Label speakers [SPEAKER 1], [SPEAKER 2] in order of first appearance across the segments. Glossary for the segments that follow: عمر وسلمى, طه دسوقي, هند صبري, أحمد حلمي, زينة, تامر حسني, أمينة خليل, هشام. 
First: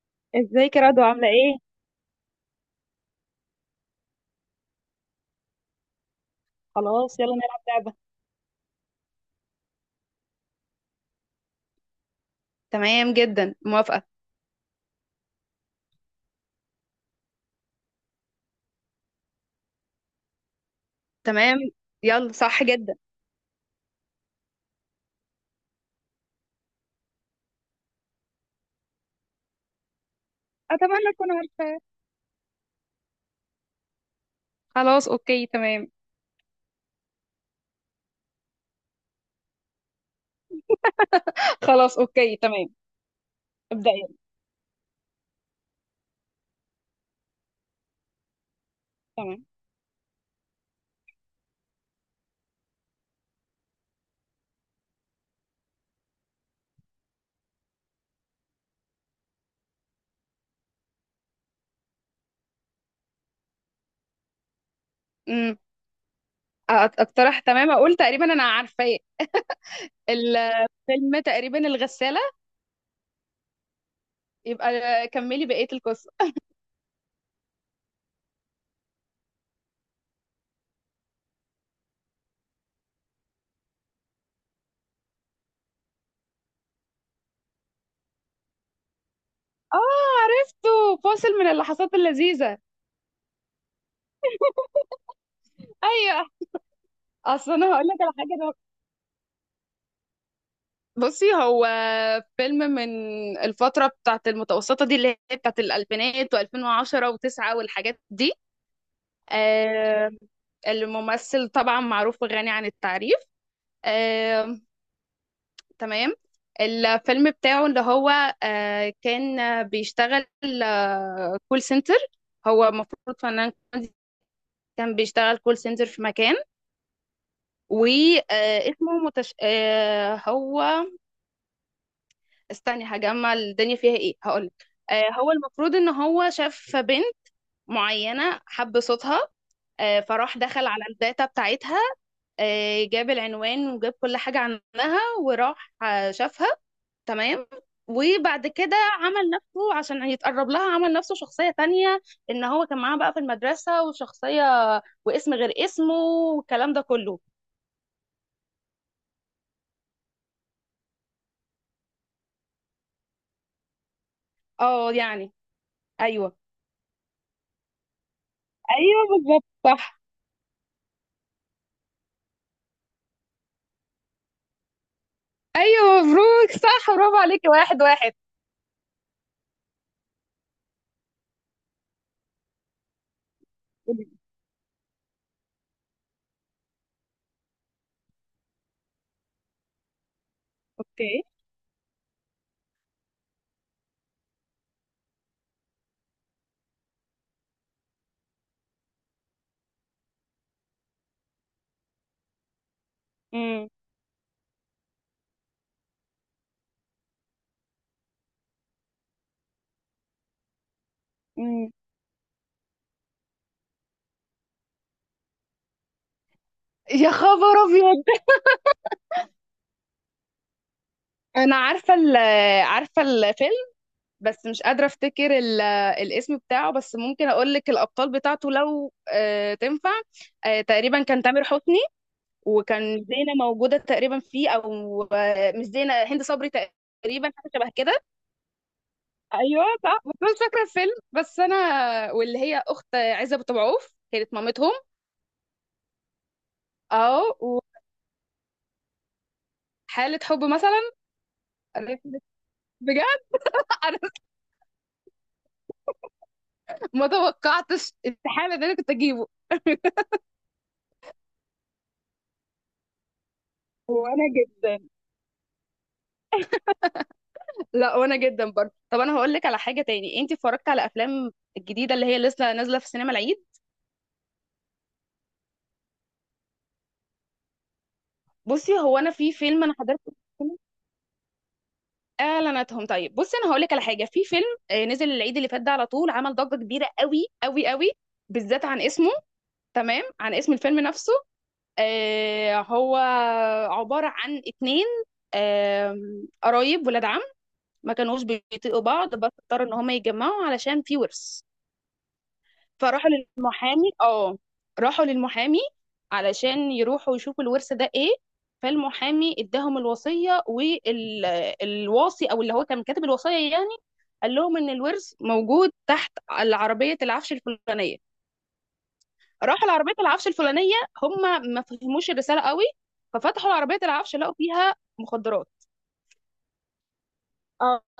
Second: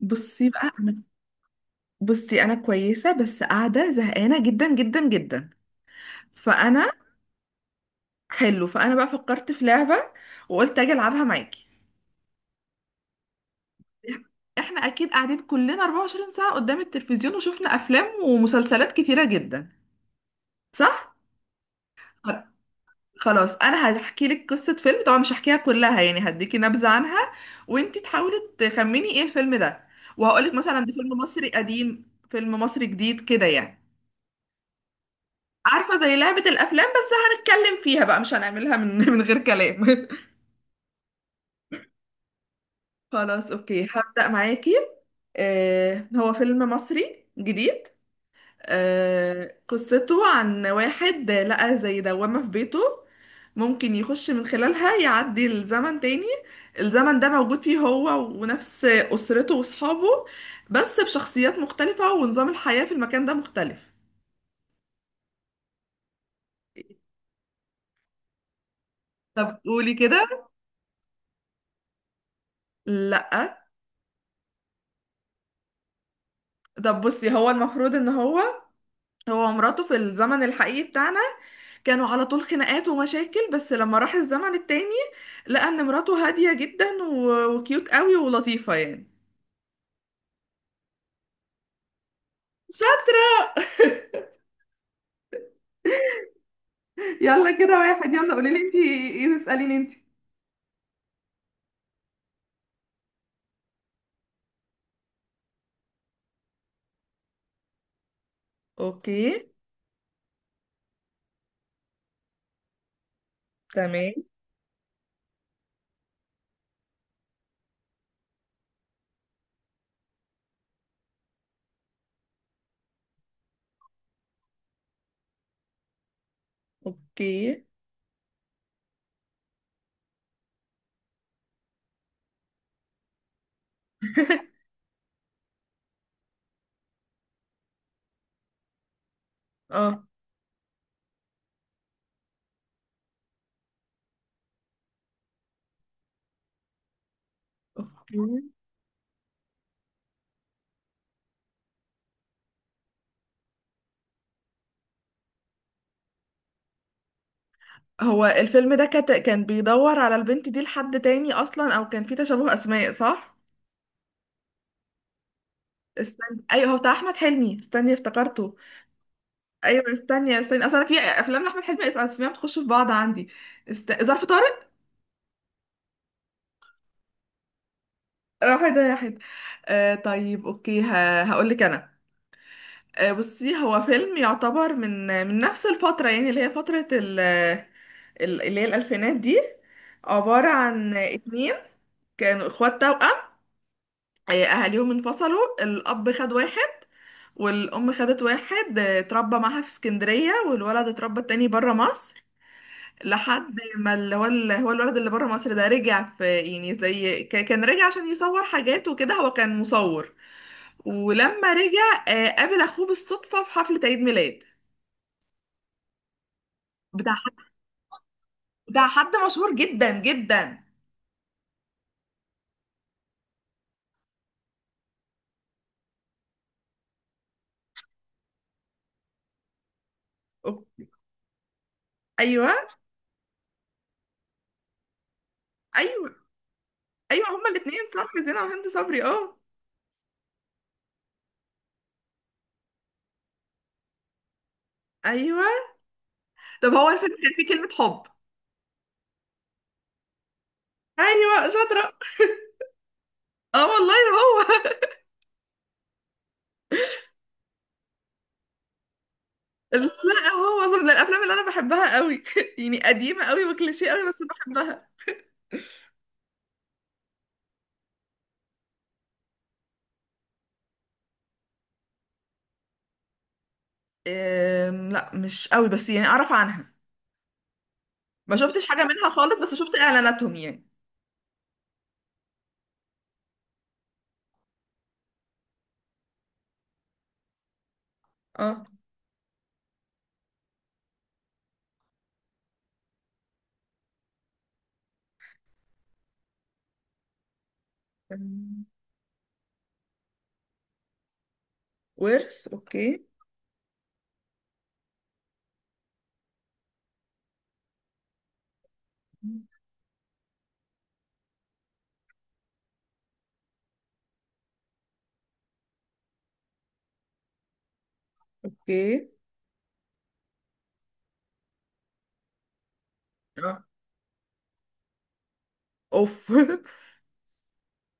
[SPEAKER 1] بصي بقى
[SPEAKER 2] ازيك يا
[SPEAKER 1] أنا-
[SPEAKER 2] رضوى، عاملة ايه؟
[SPEAKER 1] بصي انا كويسه، بس قاعده زهقانه جدا جدا جدا. فانا
[SPEAKER 2] خلاص يلا نلعب لعبة.
[SPEAKER 1] حلو، فانا بقى فكرت في لعبه، وقلت اجي العبها معاكي.
[SPEAKER 2] تمام جدا، موافقة.
[SPEAKER 1] احنا اكيد قاعدين كلنا 24 ساعه قدام التلفزيون، وشفنا افلام ومسلسلات كتيره جدا، صح؟
[SPEAKER 2] تمام،
[SPEAKER 1] خ-
[SPEAKER 2] يلا صح جدا.
[SPEAKER 1] خلاص، انا هحكي لك قصه فيلم، طبعا مش هحكيها كلها، يعني هديكي نبذه عنها، وانتي تحاولي تخمني ايه الفيلم ده. وهقولك مثلا ده
[SPEAKER 2] أتمنى
[SPEAKER 1] فيلم
[SPEAKER 2] أكون
[SPEAKER 1] مصري
[SPEAKER 2] عارفة.
[SPEAKER 1] قديم فيلم مصري جديد كده يعني.
[SPEAKER 2] خلاص اوكي تمام.
[SPEAKER 1] عارفة، زي لعبة الأفلام بس هنتكلم فيها بقى، مش هنعملها من من غير كلام.
[SPEAKER 2] خلاص اوكي تمام.
[SPEAKER 1] خلاص أوكي،
[SPEAKER 2] ابدأ يلا.
[SPEAKER 1] هبدأ معاكي. هو فيلم مصري جديد.
[SPEAKER 2] تمام.
[SPEAKER 1] قصته عن واحد لقى زي دوامة في بيته، ممكن يخش من خلالها يعدي الزمن تاني. الزمن ده موجود فيه هو، ونفس أسرته وأصحابه، بس بشخصيات مختلفة ونظام الحياة في المكان ده مختلف.
[SPEAKER 2] امم أ- اقترح تمام، اقول تقريبا انا عارفة.
[SPEAKER 1] طب قولي كده.
[SPEAKER 2] الفيلم تقريبا الغسالة.
[SPEAKER 1] لأ.
[SPEAKER 2] يبقى كملي بقية القصة.
[SPEAKER 1] طب بصي، هو المفروض ان هو هو ومراته في الزمن الحقيقي بتاعنا، كانوا على طول خناقات ومشاكل، بس لما راح الزمن التاني، لقى ان مراته هادية جدا و- وكيوت قوي ولطيفة يعني.
[SPEAKER 2] اه، عرفته، فاصل من اللحظات اللذيذة.
[SPEAKER 1] شاطر.
[SPEAKER 2] ايوه.
[SPEAKER 1] يلا
[SPEAKER 2] اصل انا
[SPEAKER 1] كده
[SPEAKER 2] هقول لك على
[SPEAKER 1] واحد، يلا قولي
[SPEAKER 2] حاجة.
[SPEAKER 1] لي انت، ايه تسأليني انت؟
[SPEAKER 2] بصي، هو فيلم من الفترة بتاعت المتوسطة دي، اللي هي بتاعت الألفينات و2010 و9 والحاجات دي.
[SPEAKER 1] اوكي،
[SPEAKER 2] آه الممثل طبعا معروف وغني عن التعريف.
[SPEAKER 1] تمام،
[SPEAKER 2] آه تمام. الفيلم بتاعه اللي هو كان بيشتغل كول سنتر. هو المفروض فنان كوميدي، كان بيشتغل كول سنتر في مكان،
[SPEAKER 1] اوكي،
[SPEAKER 2] واسمه متش... آه هو، استني هجمع الدنيا فيها ايه هقولك. هو المفروض ان هو شاف بنت معينة، حب صوتها.
[SPEAKER 1] اه،
[SPEAKER 2] فراح دخل على الداتا بتاعتها، جاب العنوان وجاب كل حاجة عنها، وراح شافها. تمام. وبعد
[SPEAKER 1] اوكي.
[SPEAKER 2] كده عمل نفسه عشان يتقرب لها، عمل نفسه شخصية تانية، ان هو كان معاها بقى في المدرسة وشخصية، واسم غير اسمه، والكلام ده كله.
[SPEAKER 1] هو الفيلم ده كان بيدور على البنت دي لحد تاني اصلا، او كان في تشابه اسماء، صح؟
[SPEAKER 2] اه يعني. ايوه.
[SPEAKER 1] استنى، ايوه، هو بتاع احمد حلمي، استني افتكرته.
[SPEAKER 2] ايوه بالظبط
[SPEAKER 1] ايوه،
[SPEAKER 2] صح.
[SPEAKER 1] استني استني، اصل انا في افلام لاحمد حلمي اسمها بتخش في بعض عندي. ظرف طارق.
[SPEAKER 2] ايوه مبروك، صح، برافو عليكي، واحد واحد.
[SPEAKER 1] آه، واحد، آه، واحد. آه، طيب اوكي، هقول لك انا. بصي، هو فيلم يعتبر من نفس الفتره، يعني اللي هي فتره اللي هي الالفينات دي، عباره عن
[SPEAKER 2] اوكي.
[SPEAKER 1] اتنين كانوا اخوات توأم. اهاليهم انفصلوا، الاب خد واحد والام خدت واحد. اتربى معاها في اسكندريه، والولد اتربى التاني بره مصر، لحد
[SPEAKER 2] امم.
[SPEAKER 1] ما اللي هو الولد اللي بره مصر ده رجع، في يعني زي كان رجع عشان يصور حاجات وكده، هو كان مصور. ولما
[SPEAKER 2] امم.
[SPEAKER 1] رجع قابل اخوه بالصدفة في حفلة عيد ميلاد،
[SPEAKER 2] يا
[SPEAKER 1] بتاع حد
[SPEAKER 2] خبر ابيض.
[SPEAKER 1] بتاع حد مشهور جدا جدا.
[SPEAKER 2] انا عارفه عارفه الفيلم، بس مش قادره افتكر الاسم بتاعه، بس ممكن اقول لك الابطال بتاعته لو تنفع.
[SPEAKER 1] أوكي.
[SPEAKER 2] تقريبا كان تامر حسني،
[SPEAKER 1] ايوه.
[SPEAKER 2] وكان زينه موجوده تقريبا فيه، او مش زينه،
[SPEAKER 1] ايوه.
[SPEAKER 2] هند صبري.
[SPEAKER 1] ايوه،
[SPEAKER 2] تقريبا
[SPEAKER 1] هما
[SPEAKER 2] حاجه شبه
[SPEAKER 1] الاثنين،
[SPEAKER 2] كده.
[SPEAKER 1] صح، زينة وهند صبري، اه.
[SPEAKER 2] ايوه صح، بس أنا مش فاكره الفيلم بس انا، واللي هي اخت عزه أبو تبعوف كانت مامتهم.
[SPEAKER 1] ايوه، طب هو الفيلم
[SPEAKER 2] اه.
[SPEAKER 1] كان فيه كلمة حب؟
[SPEAKER 2] حالة حب مثلًا.
[SPEAKER 1] ايوه، شاطرة.
[SPEAKER 2] أنا، بجد.
[SPEAKER 1] اه والله.
[SPEAKER 2] أنا
[SPEAKER 1] هو.
[SPEAKER 2] ما توقعتش استحالة إن أنا كنت أجيبه.
[SPEAKER 1] لا، هو أصلاً من الافلام اللي انا بحبها قوي، يعني قديمة قوي وكليشيه قوي بس
[SPEAKER 2] وأنا
[SPEAKER 1] بحبها.
[SPEAKER 2] جدًا، لأ وأنا جدًا برضه. طب أنا هاقول لِك على حاجة تاني، أنتِ اتفرجتِ على أفلام الجديدة اللي هي لسه نازلة في السينما العيد؟
[SPEAKER 1] لا، مش قوي بس يعني اعرف عنها، ما شفتش
[SPEAKER 2] بُصّي،
[SPEAKER 1] حاجة
[SPEAKER 2] هو
[SPEAKER 1] منها
[SPEAKER 2] أنا في
[SPEAKER 1] خالص بس
[SPEAKER 2] فيلم أنا
[SPEAKER 1] شفت
[SPEAKER 2] حضرته في
[SPEAKER 1] اعلاناتهم
[SPEAKER 2] السينما،
[SPEAKER 1] يعني.
[SPEAKER 2] إعلاناتهم. طيب، بُصّي، أنا هاقول لِك على حاجة. في فيلم نزل العيد اللي فات ده، على طول عمل ضجة كبيرة أوي، أوي، أوي، بالذات
[SPEAKER 1] اه.
[SPEAKER 2] عن اسمه. تمام، عن اسم الفيلم نفسه. هو عبارة عن 2 قرايب ولاد عم، ما كانوش
[SPEAKER 1] أم،
[SPEAKER 2] بيطيقوا بعض بس اضطروا ان هما يتجمعوا علشان في ورث.
[SPEAKER 1] ورث، اوكي.
[SPEAKER 2] فراحوا للمحامي، راحوا للمحامي علشان يروحوا يشوفوا الورث ده ايه. فالمحامي اداهم الوصية، والواصي او اللي هو كان كاتب الوصية يعني، قال لهم ان الورث موجود تحت العربية العفش الفلانية.
[SPEAKER 1] اوكي.
[SPEAKER 2] راحوا لعربية العفش الفلانية، هم ما فهموش الرسالة قوي، ففتحوا
[SPEAKER 1] اه.
[SPEAKER 2] عربية العفش لقوا فيها مخدرات.
[SPEAKER 1] اوف.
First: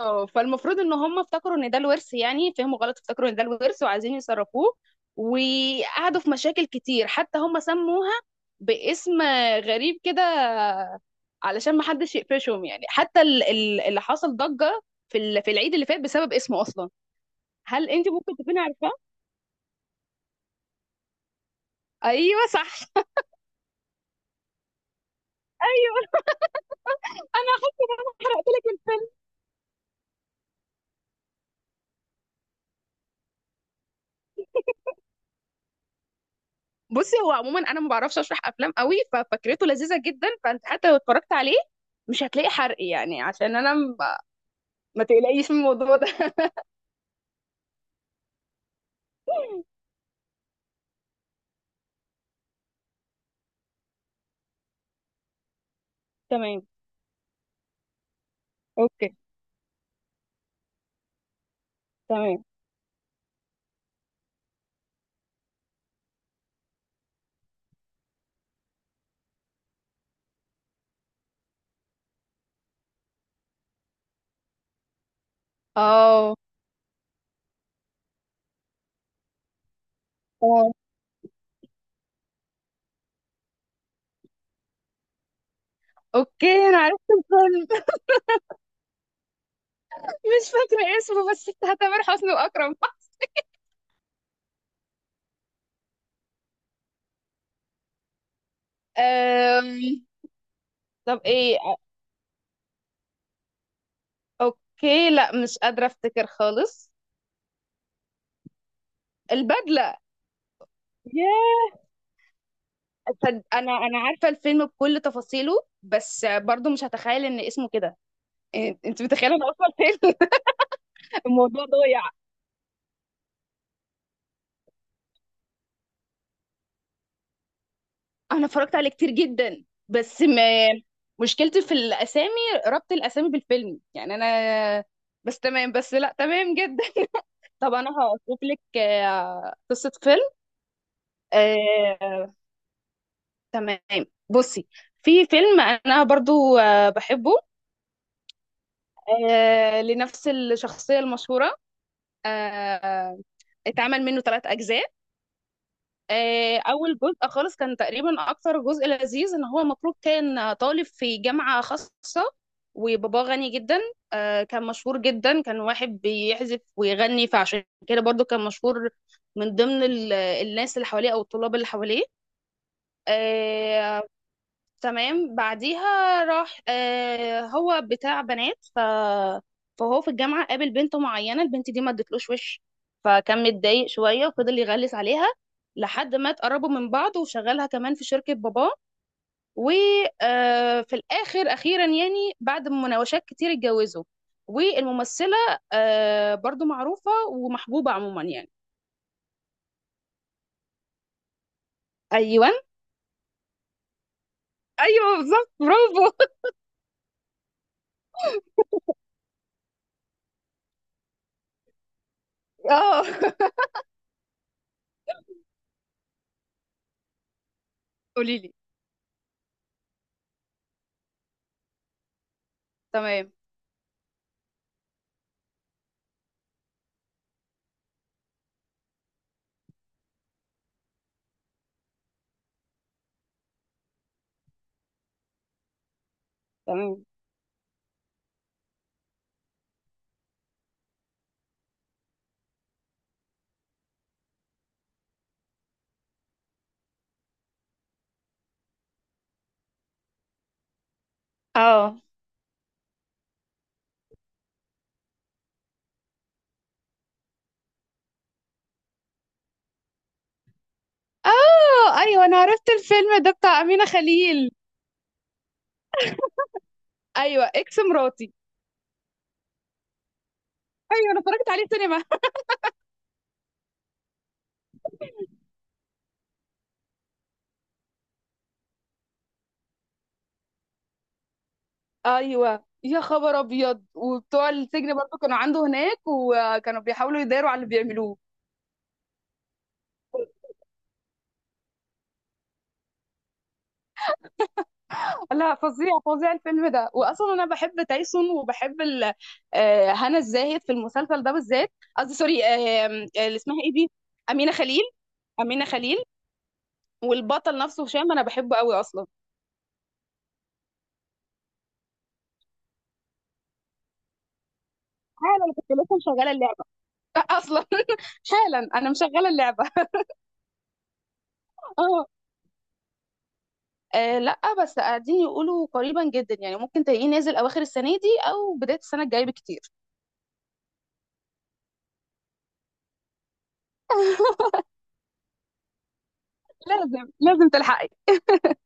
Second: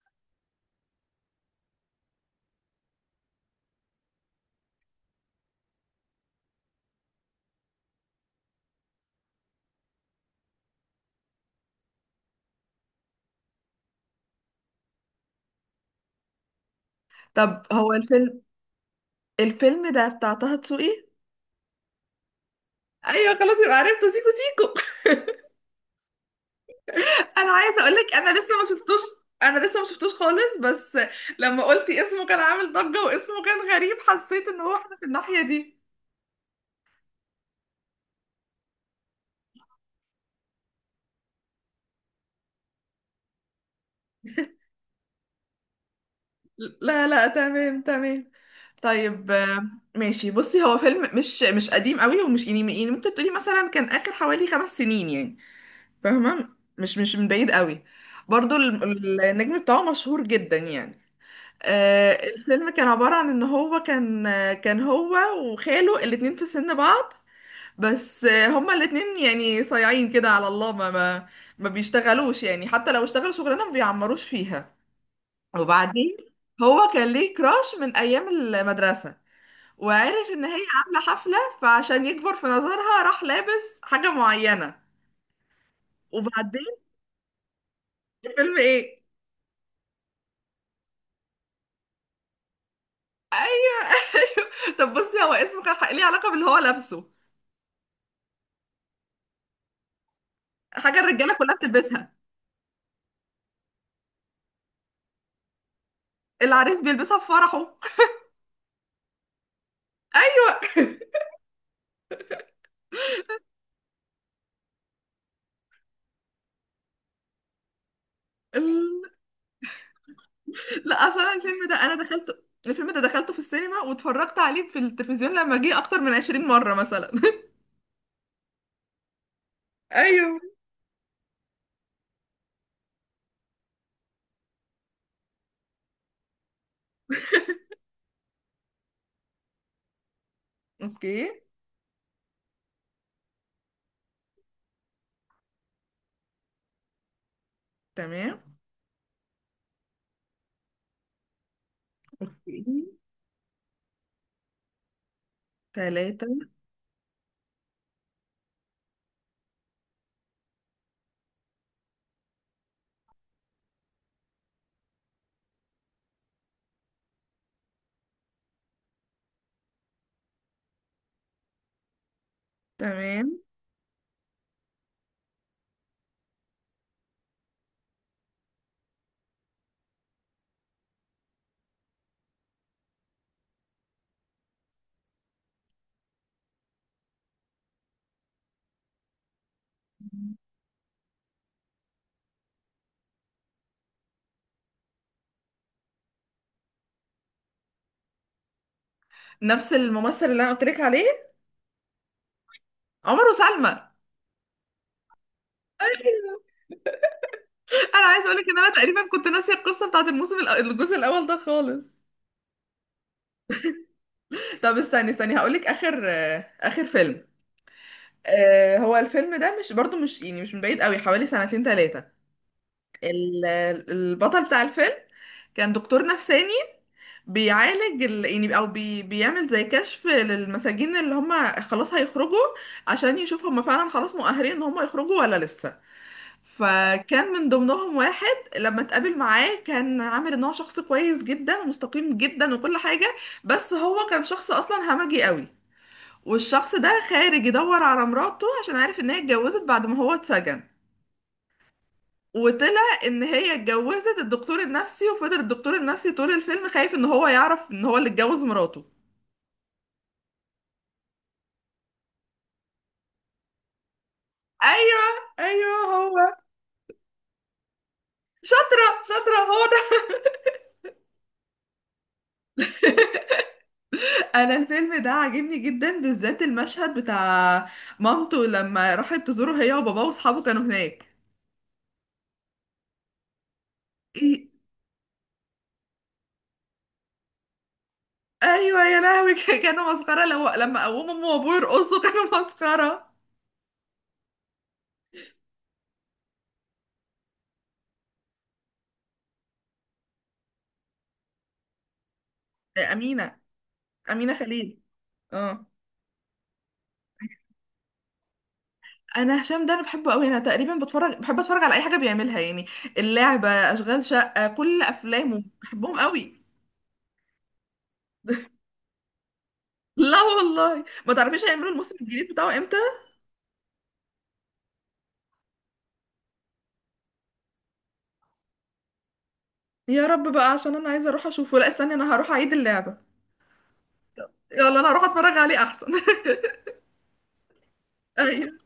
[SPEAKER 2] اه. فالمفروض ان هم افتكروا ان ده الورث يعني، فهموا غلط، افتكروا ان ده الورث وعايزين يصرفوه، وقعدوا في مشاكل كتير. حتى هم سموها باسم غريب كده علشان ما حدش يقفشهم يعني. حتى اللي حصل ضجة في العيد اللي فات بسبب اسمه اصلا.
[SPEAKER 1] طب
[SPEAKER 2] هل
[SPEAKER 1] هو
[SPEAKER 2] انت ممكن
[SPEAKER 1] الفيلم
[SPEAKER 2] تكوني عارفاه؟
[SPEAKER 1] الفيلم ده بتاع طه دسوقي؟
[SPEAKER 2] ايوه صح
[SPEAKER 1] ايوه، خلاص يبقى عرفته، سيكو. سيكو.
[SPEAKER 2] ايوه
[SPEAKER 1] انا
[SPEAKER 2] انا.
[SPEAKER 1] عايزه اقول لك انا لسه ما شفتوش، انا لسه ما شفتوش خالص، بس لما قلتي اسمه كان عامل ضجه واسمه كان غريب، حسيت ان هو احنا في الناحيه دي.
[SPEAKER 2] بصي هو عموما انا ما بعرفش اشرح افلام قوي، ففكرته لذيذه جدا، فانت حتى لو اتفرجت عليه مش هتلاقي حرق يعني، عشان انا، ما تقلقيش من الموضوع ده
[SPEAKER 1] لا لا، تمام تمام. طيب، ماشي، بصي، هو فيلم مش قديم قوي، ومش يعني ممكن تقولي مثلا كان اخر حوالي 5 سنين يعني، فاهمه؟
[SPEAKER 2] تمام،
[SPEAKER 1] مش من بعيد قوي. برضو
[SPEAKER 2] اوكي،
[SPEAKER 1] النجم بتاعه مشهور جدا يعني.
[SPEAKER 2] تمام.
[SPEAKER 1] الفيلم كان عبارة عن ان هو كان، كان هو وخاله الاتنين في سن بعض، بس هما الاتنين يعني صايعين كده على الله، ما ما بيشتغلوش يعني، حتى لو اشتغلوا شغلانة ما بيعمروش فيها. وبعدين
[SPEAKER 2] اه،
[SPEAKER 1] هو كان ليه كراش من ايام المدرسه، وعرف ان هي
[SPEAKER 2] تمام،
[SPEAKER 1] عامله حفله فعشان يكبر في نظرها راح لابس حاجه معينه.
[SPEAKER 2] اوكي.
[SPEAKER 1] وبعدين.
[SPEAKER 2] انا عرفت الفيلم
[SPEAKER 1] الفيلم ايه؟
[SPEAKER 2] مش فاكره اسمه، بس بتاع تامر حسني واكرم
[SPEAKER 1] طب بصي، هو اسمه كان ليه علاقه باللي هو لابسه،
[SPEAKER 2] أم...
[SPEAKER 1] حاجه
[SPEAKER 2] طب
[SPEAKER 1] الرجاله كلها
[SPEAKER 2] ايه،
[SPEAKER 1] بتلبسها،
[SPEAKER 2] اوكي، لا مش قادره افتكر
[SPEAKER 1] العريس
[SPEAKER 2] خالص.
[SPEAKER 1] بيلبسها في فرحه.
[SPEAKER 2] البدله.
[SPEAKER 1] ايوه.
[SPEAKER 2] ياه. انا عارفه الفيلم بكل تفاصيله، بس برضو مش هتخيل ان اسمه كده. إيه، انت
[SPEAKER 1] ال-
[SPEAKER 2] متخيله انا اصلا فين.
[SPEAKER 1] لا، اصلا
[SPEAKER 2] الموضوع
[SPEAKER 1] الفيلم ده انا
[SPEAKER 2] ضايع.
[SPEAKER 1] دخلته، الفيلم ده دخلته في السينما، واتفرجت عليه في التلفزيون لما جه اكتر من 20 مره مثلا.
[SPEAKER 2] انا اتفرجت عليه كتير جدا، بس ما
[SPEAKER 1] ايوه.
[SPEAKER 2] مشكلتي في الاسامي، ربط الاسامي بالفيلم يعني انا. بس تمام، بس لا تمام جدا طب انا هشوف لك قصة فيلم.
[SPEAKER 1] اوكي.
[SPEAKER 2] آه، تمام. بصي، في فيلم انا برضو بحبه،
[SPEAKER 1] تمام.
[SPEAKER 2] لنفس الشخصية المشهورة.
[SPEAKER 1] اوكي.
[SPEAKER 2] آه، اتعمل منه ثلاث اجزاء.
[SPEAKER 1] ثلاثة.
[SPEAKER 2] اول جزء خالص كان تقريبا اكتر جزء لذيذ، ان هو المفروض كان طالب في جامعة خاصة وباباه غني جدا. كان مشهور جدا، كان واحد بيعزف ويغني فعشان كده برضو كان مشهور من ضمن الناس اللي حواليه او الطلاب اللي حواليه.
[SPEAKER 1] تمام.
[SPEAKER 2] آه، تمام. بعديها راح هو بتاع بنات، فهو في الجامعة قابل بنت معينة، البنت دي ما ادتلوش وش، فكان متضايق شوية وفضل يغلس عليها لحد ما اتقربوا من بعض، وشغلها كمان في شركة باباه، وفي الآخر أخيرا يعني بعد مناوشات كتير اتجوزوا. والممثلة برضو معروفة ومحبوبة عموما يعني.
[SPEAKER 1] نفس الممثل اللي انا قلت لك عليه،
[SPEAKER 2] أيوة.
[SPEAKER 1] عمر وسلمى.
[SPEAKER 2] أيوة بالظبط، برافو
[SPEAKER 1] انا عايزه اقول لك ان انا تقريبا كنت ناسيه القصه بتاعت الموسم الجزء الاول ده خالص.
[SPEAKER 2] اه.
[SPEAKER 1] طب استني استني، هقول لك اخر فيلم.
[SPEAKER 2] قوليلي.
[SPEAKER 1] هو الفيلم ده مش، برضو مش يعني مش من بعيد قوي، حوالي سنتين ثلاثه.
[SPEAKER 2] تمام،
[SPEAKER 1] البطل بتاع الفيلم كان دكتور نفساني، بيعالج يعني بيعمل زي كشف للمساجين اللي هم خلاص هيخرجوا، عشان يشوف هم فعلا خلاص مؤهلين ان هم يخرجوا ولا لسه.
[SPEAKER 2] تمام.
[SPEAKER 1] فكان من ضمنهم واحد لما اتقابل معاه كان عامل ان هو شخص كويس جدا ومستقيم جدا وكل حاجة، بس هو كان شخص اصلا همجي قوي. والشخص ده خارج يدور على مراته عشان عارف ان هي اتجوزت بعد ما هو اتسجن،
[SPEAKER 2] اه.
[SPEAKER 1] وطلع ان هي اتجوزت الدكتور النفسي، وفضل الدكتور النفسي طول الفيلم خايف ان هو يعرف ان هو اللي اتجوز مراته.
[SPEAKER 2] اه ايوه انا عرفت الفيلم ده بتاع امينه خليل.
[SPEAKER 1] ايوه. ايوه، هو.
[SPEAKER 2] ايوه اكس مراتي.
[SPEAKER 1] شاطرة شاطرة، هو.
[SPEAKER 2] ايوه انا اتفرجت عليه سينما.
[SPEAKER 1] انا الفيلم ده عاجبني جدا، بالذات المشهد بتاع مامته لما راحت تزوره هي وباباه واصحابه كانوا هناك.
[SPEAKER 2] ايوه يا خبر ابيض،
[SPEAKER 1] إيه؟
[SPEAKER 2] وبتوع السجن برضو كانوا عنده هناك وكانوا بيحاولوا يداروا على اللي بيعملوه.
[SPEAKER 1] ايوه يا لهوي. كانوا مسخره، لو لما قوموا امه وابوه يرقصوا كانوا مسخره.
[SPEAKER 2] لا فظيع فظيع الفيلم ده، واصلا انا بحب تايسون وبحب هنا الزاهد في المسلسل ده بالذات. قصدي سوري،
[SPEAKER 1] آه،
[SPEAKER 2] اللي
[SPEAKER 1] امينه.
[SPEAKER 2] اسمها ايه دي.
[SPEAKER 1] امينه
[SPEAKER 2] امينه
[SPEAKER 1] خليل.
[SPEAKER 2] خليل. امينه
[SPEAKER 1] اه.
[SPEAKER 2] خليل. والبطل نفسه هشام انا بحبه قوي اصلا.
[SPEAKER 1] انا هشام ده انا بحبه قوي، انا تقريبا بحب اتفرج على اي حاجه بيعملها يعني، اللعبه، اشغال شقه، كل افلامه
[SPEAKER 2] حالا انا كنت لسه
[SPEAKER 1] بحبهم
[SPEAKER 2] مشغله
[SPEAKER 1] قوي.
[SPEAKER 2] اللعبه اصلا. حالا انا مشغله اللعبه.
[SPEAKER 1] لا والله، ما تعرفيش هيعملوا الموسم
[SPEAKER 2] اه.
[SPEAKER 1] الجديد بتاعه امتى؟
[SPEAKER 2] لا بس قاعدين يقولوا قريبا جدا يعني، ممكن تلاقيه نازل اواخر السنه دي او بدايه السنه الجايه بكتير.
[SPEAKER 1] يا رب بقى، عشان انا عايزه اروح اشوفه، لا استني انا هروح اعيد اللعبه، يلا انا هروح اتفرج عليه احسن.
[SPEAKER 2] لازم لازم تلحقي.
[SPEAKER 1] ايوه.